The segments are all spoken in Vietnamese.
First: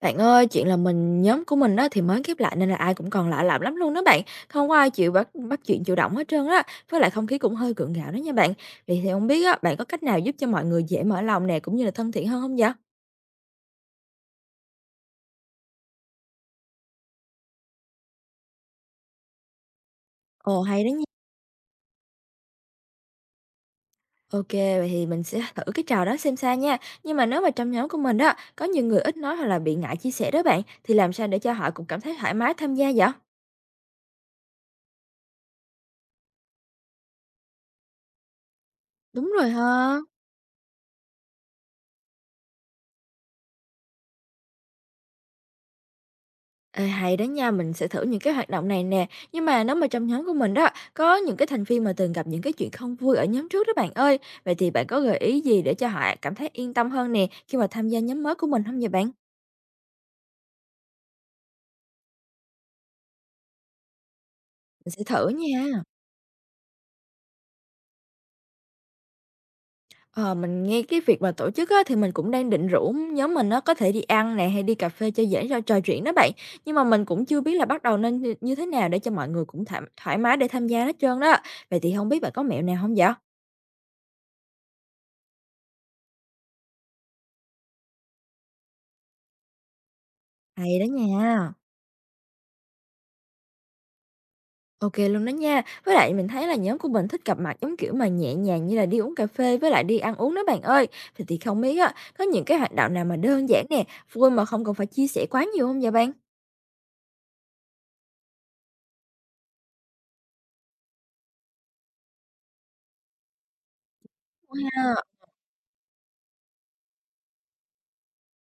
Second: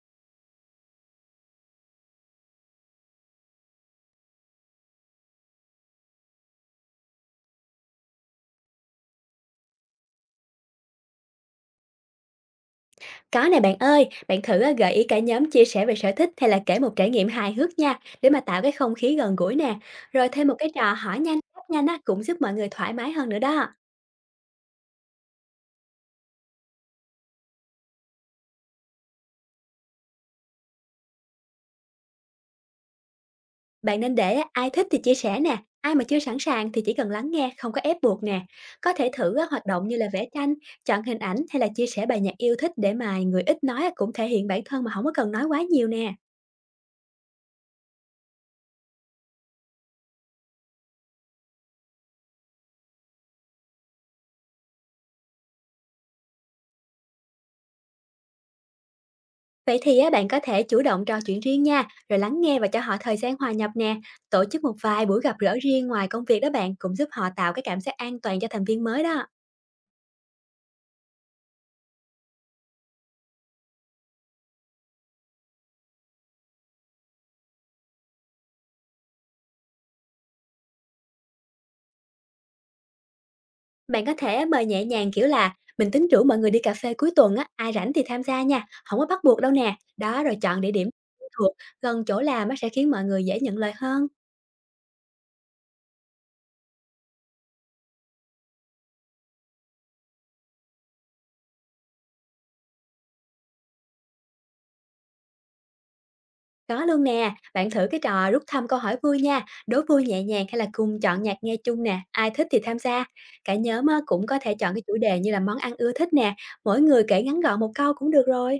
Bạn ơi, chuyện là mình nhóm của mình đó thì mới khép lại, nên là ai cũng còn lạ lẫm lắm luôn đó bạn. Không có ai chịu bắt bắt chuyện chủ động hết trơn á. Với lại không khí cũng hơi gượng gạo đó nha bạn. Vậy thì không biết á, bạn có cách nào giúp cho mọi người dễ mở lòng nè, cũng như là thân thiện hơn không vậy? Có nè bạn ơi, bạn thử gợi ý cả nhóm chia sẻ về sở thích hay là kể một trải nghiệm hài hước nha, để mà tạo cái không khí gần gũi nè. Rồi thêm một Ồ, cái hay đó trò nha. hỏi nhanh, đáp nhanh á, cũng giúp mọi người thoải mái hơn nữa đó. Ok, vậy thì mình sẽ thử cái trò đó xem sao nha. Nhưng mà nếu mà trong nhóm của mình đó có nhiều người ít nói hoặc là bị ngại chia sẻ đó bạn, thì làm sao để cho họ cũng cảm thấy thoải mái tham gia vậy? Bạn nên để á, ai thích thì chia sẻ nè, ai mà chưa sẵn sàng thì chỉ cần lắng nghe, không có ép buộc nè. Có thể Đúng thử á, rồi hoạt động như ha. là vẽ tranh, chọn hình ảnh hay là chia sẻ bài nhạc yêu thích để mà người ít nói á, cũng thể hiện bản thân mà không có cần nói quá nhiều nè. Ê, hay đó nha, mình sẽ thử những cái hoạt động này nè. Nhưng mà nếu mà trong nhóm của mình đó có những cái thành viên mà từng gặp những cái chuyện không vui ở nhóm trước đó bạn ơi, vậy thì bạn có gợi ý gì để cho họ cảm thấy yên tâm hơn nè khi mà tham gia nhóm mới của mình không vậy bạn? Vậy thì á, bạn có thể chủ động trò chuyện riêng nha, rồi lắng nghe và cho họ thời gian hòa nhập nè. Tổ chức một Mình sẽ vài buổi thử gặp gỡ nha. riêng ngoài công việc đó bạn cũng giúp họ tạo cái cảm giác an toàn cho thành viên mới đó. Ờ, mình nghe cái việc mà tổ chức á, thì mình cũng đang định rủ nhóm mình, nó có thể đi ăn nè hay đi cà phê cho dễ cho trò chuyện đó bạn. Nhưng mà mình cũng chưa biết là bắt đầu nên như như thế nào để cho mọi người cũng thoải mái để tham gia hết trơn đó. Vậy thì không biết bạn có mẹo nào không vậy? Bạn có thể mời nhẹ nhàng kiểu là mình tính rủ mọi người đi cà phê cuối tuần á, ai rảnh thì tham gia nha, không có bắt buộc đâu nè. Đó rồi chọn địa Hay đó điểm nha. thuộc gần chỗ làm á, sẽ khiến mọi người dễ nhận lời hơn. OK luôn đó nha. Với lại mình thấy là nhóm của mình thích gặp mặt giống kiểu mà nhẹ nhàng, như là đi uống cà phê với lại đi ăn uống đó bạn ơi. Thì không biết á, có những cái hoạt động nào mà đơn giản nè, vui mà không cần phải chia sẻ quá nhiều không vậy bạn? Có luôn nè, bạn thử cái trò rút thăm câu hỏi vui nha, đố vui nhẹ nhàng hay là cùng chọn nhạc nghe chung nè, ai thích thì tham gia. Cả nhóm á, cũng có thể Đúng chọn cái ha. chủ đề như là món ăn ưa thích nè, mỗi người kể ngắn gọn một câu cũng được rồi.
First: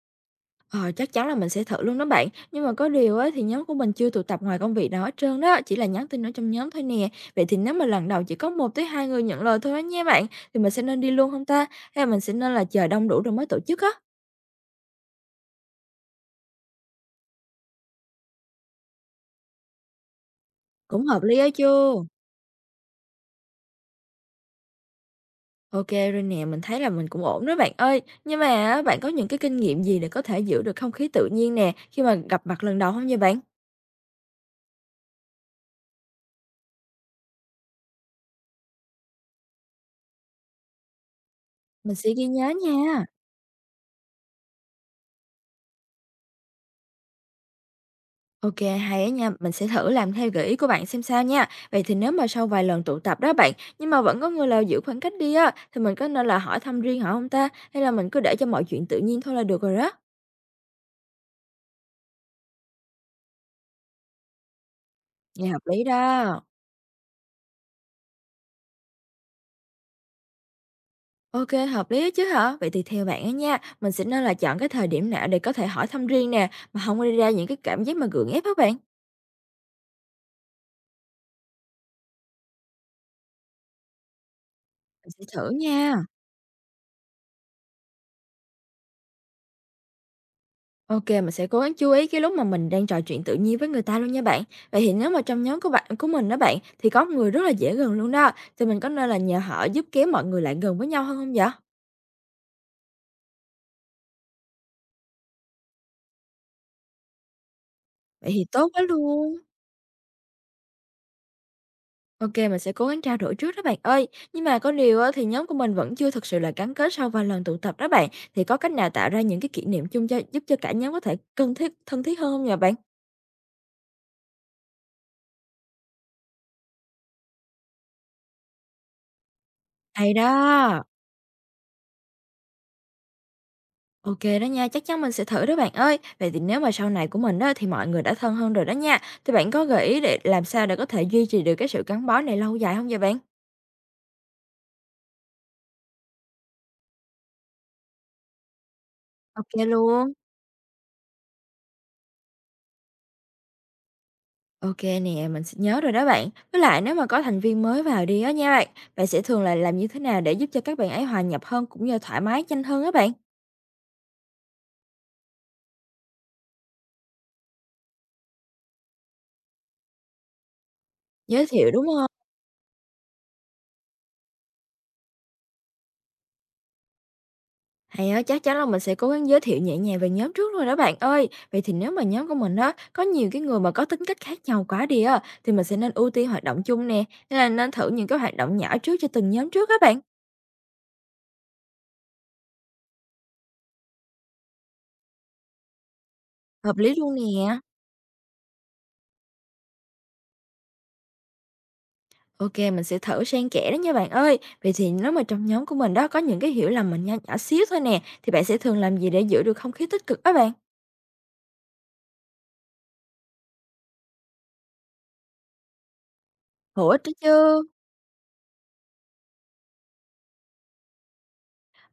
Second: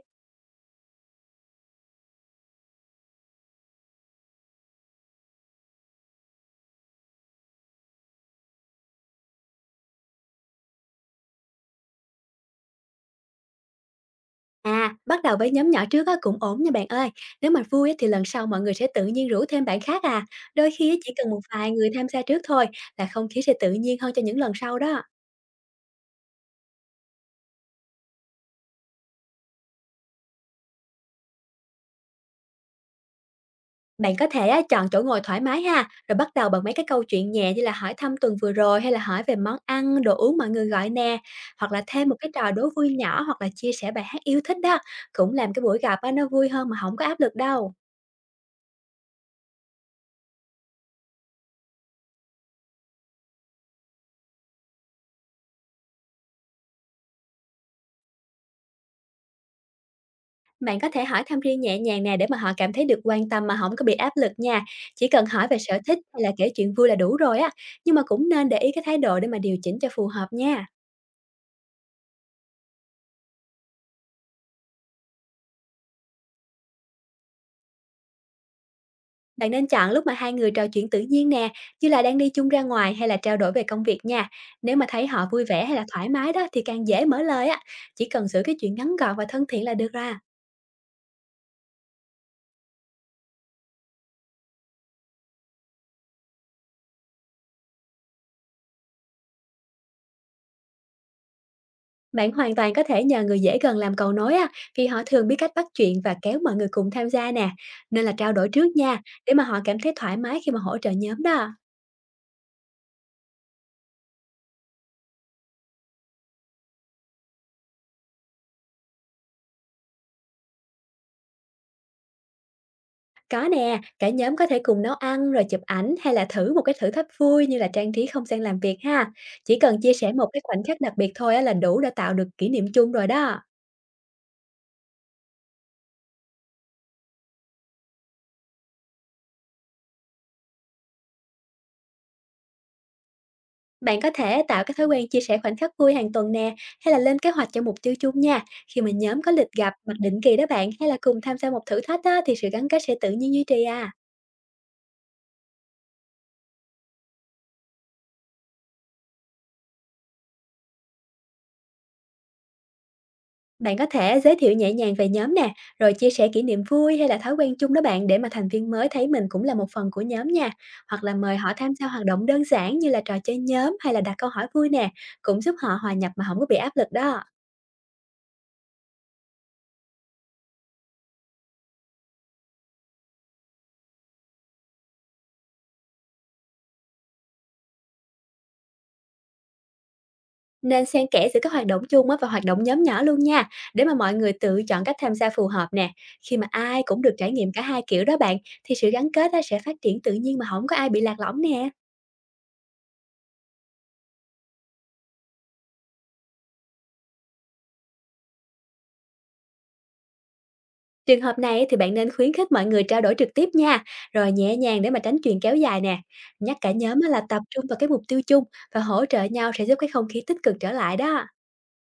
Ờ, chắc chắn là mình sẽ thử luôn đó bạn. Nhưng mà có điều á, thì nhóm của mình chưa tụ tập ngoài công việc nào hết trơn đó, chỉ là nhắn tin ở trong nhóm thôi nè. Vậy thì nếu mà lần đầu chỉ có một tới 2 người nhận lời thôi á nha bạn, thì mình sẽ nên đi luôn không ta? Hay là mình sẽ nên là chờ đông đủ rồi mới tổ chức á? À, bắt đầu với nhóm nhỏ trước á, cũng ổn nha bạn ơi. Nếu mà vui á, thì lần sau mọi người sẽ tự nhiên rủ thêm bạn khác à. Đôi khi á, Cũng chỉ hợp cần lý một á chứ. vài người tham gia trước thôi là không khí sẽ tự nhiên hơn cho những lần sau đó. OK rồi nè, mình thấy là mình cũng ổn đó bạn ơi. Nhưng mà á, bạn có những cái kinh nghiệm gì để có thể giữ được không khí tự nhiên nè, khi mà gặp mặt lần đầu không nha bạn? Bạn có thể á, chọn chỗ ngồi thoải mái ha, rồi bắt đầu bằng mấy cái câu chuyện nhẹ như là hỏi thăm tuần vừa rồi hay là hỏi về món ăn, đồ uống mọi người gọi nè, hoặc là Mình thêm sẽ một ghi cái trò nhớ đố vui nha. nhỏ hoặc là chia sẻ bài hát yêu thích đó, cũng làm cái buổi gặp á, nó vui hơn mà không có áp lực đâu. OK, hay á nha, mình sẽ thử làm theo gợi ý của bạn xem sao nha. Vậy thì nếu mà sau vài lần tụ tập đó bạn, nhưng mà vẫn có người là giữ khoảng cách đi á, thì mình có nên là hỏi thăm riêng họ không ta? Hay là mình cứ để cho mọi chuyện tự nhiên thôi là được rồi đó? Bạn có thể hỏi thăm riêng nhẹ nhàng nè, để mà họ cảm thấy được quan tâm mà không có bị áp lực nha. Chỉ cần hỏi Nghe về hợp sở lý thích hay là đó. kể chuyện vui là đủ rồi á, nhưng mà cũng nên để ý cái thái độ để mà điều chỉnh cho phù hợp nha. OK, hợp lý á chứ hả? Vậy thì theo bạn á nha, mình sẽ nên là chọn cái thời điểm nào để có thể hỏi thăm riêng nè, mà không gây ra những cái cảm giác mà gượng ép các bạn? Bạn nên chọn lúc mà hai người trò chuyện tự nhiên nè, như là đang đi chung ra ngoài hay là trao đổi về công việc nha. Nếu mà thấy Mình sẽ họ vui thử vẻ hay là nha. thoải mái đó, thì càng dễ mở lời á. Chỉ cần giữ cái chuyện ngắn gọn và thân thiện là được ra. OK, mình sẽ cố gắng chú ý cái lúc mà mình đang trò chuyện tự nhiên với người ta luôn nha bạn. Vậy thì nếu mà trong nhóm của bạn của mình đó bạn, thì có người rất là dễ gần luôn đó, thì mình có nên là nhờ họ giúp kéo mọi người lại gần với nhau hơn không vậy? Bạn hoàn toàn có thể nhờ người dễ gần làm cầu nối á, vì họ thường biết cách bắt chuyện và kéo mọi người cùng tham gia nè. Nên là Vậy trao thì đổi tốt trước quá nha, để luôn. mà họ cảm thấy thoải mái khi mà hỗ trợ nhóm đó. OK, mình sẽ cố gắng trao đổi trước đó bạn ơi. Nhưng mà có điều á, thì nhóm của mình vẫn chưa thực sự là gắn kết sau vài lần tụ tập đó bạn. Thì có cách nào tạo ra những cái kỷ niệm chung cho giúp cho cả nhóm có thể thân thiết hơn không nhờ bạn? Có nè, cả nhóm có thể cùng nấu ăn rồi chụp ảnh, hay là thử một cái thử thách vui như là trang trí không gian làm việc ha. Chỉ cần chia sẻ Hay một cái khoảnh khắc đó! đặc biệt thôi á, là đủ để tạo được kỷ niệm chung rồi đó. OK đó nha, chắc chắn mình sẽ thử đó bạn ơi. Vậy thì nếu mà sau này của mình đó, thì mọi người đã thân hơn rồi đó nha. Thì bạn có gợi ý để làm sao để có thể duy trì được cái sự gắn bó này lâu dài không vậy bạn? Bạn có thể tạo cái thói quen chia sẻ khoảnh khắc vui hàng tuần nè, hay là lên kế hoạch cho mục tiêu chung nha. Khi mà nhóm có OK lịch gặp mặt luôn. định kỳ đó bạn, hay là cùng tham gia một thử thách á, thì sự gắn kết sẽ tự nhiên duy trì à. OK nè, mình sẽ nhớ rồi đó bạn. Với lại nếu mà có thành viên mới vào đi á nha bạn, bạn sẽ thường là làm như thế nào để giúp cho các bạn ấy hòa nhập hơn, cũng như thoải mái nhanh hơn á bạn? Bạn có thể giới thiệu nhẹ nhàng về nhóm nè, rồi chia sẻ kỷ niệm vui hay là thói quen chung đó bạn, để mà thành viên mới thấy mình cũng là một phần của nhóm nha. Hoặc là mời Giới họ thiệu tham gia đúng hoạt không? động đơn giản như là trò chơi nhóm hay là đặt câu hỏi vui nè, cũng giúp họ hòa nhập mà không có bị áp lực đó. Hay á, chắc chắn là mình sẽ cố gắng giới thiệu nhẹ nhàng về nhóm trước rồi đó bạn ơi. Vậy thì nếu mà nhóm của mình á, có nhiều cái người mà có tính cách khác nhau quá đi á, thì mình sẽ nên ưu tiên hoạt động chung nè, hay là nên thử những cái hoạt động nhỏ trước cho từng nhóm trước các bạn? Nên xen kẽ giữa các hoạt động chung á và hoạt động nhóm nhỏ luôn nha, để mà mọi người tự chọn cách tham gia phù hợp nè. Khi mà Hợp ai lý cũng được luôn trải nghiệm nè. cả hai kiểu đó bạn, thì sự gắn kết á sẽ phát triển tự nhiên mà không có ai bị lạc lõng nè. OK, mình sẽ thử xen kẽ đó nha bạn ơi. Vậy thì nếu mà trong nhóm của mình đó có những cái hiểu lầm mình nho nhỏ xíu thôi nè, thì bạn sẽ thường làm gì để giữ được không khí tích cực á bạn? Trường hợp này thì bạn nên khuyến khích mọi người trao đổi trực tiếp nha, rồi nhẹ nhàng để mà tránh chuyện kéo dài nè. Nhắc cả Hữu nhóm ích á đó là tập chứ. trung vào cái mục tiêu chung và hỗ trợ nhau, sẽ giúp cái không khí tích cực trở lại đó.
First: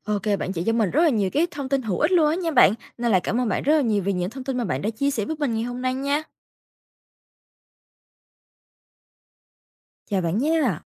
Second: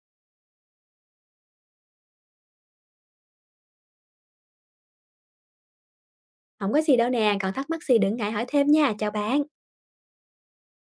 OK, bạn chỉ cho mình rất là nhiều cái thông tin hữu ích luôn á nha bạn. Nên là cảm ơn bạn rất là nhiều vì những thông tin mà bạn đã chia sẻ với mình ngày hôm nay nha. Không có gì đâu nè, còn thắc mắc gì đừng ngại hỏi thêm nha, chào bạn. Chào bạn nha.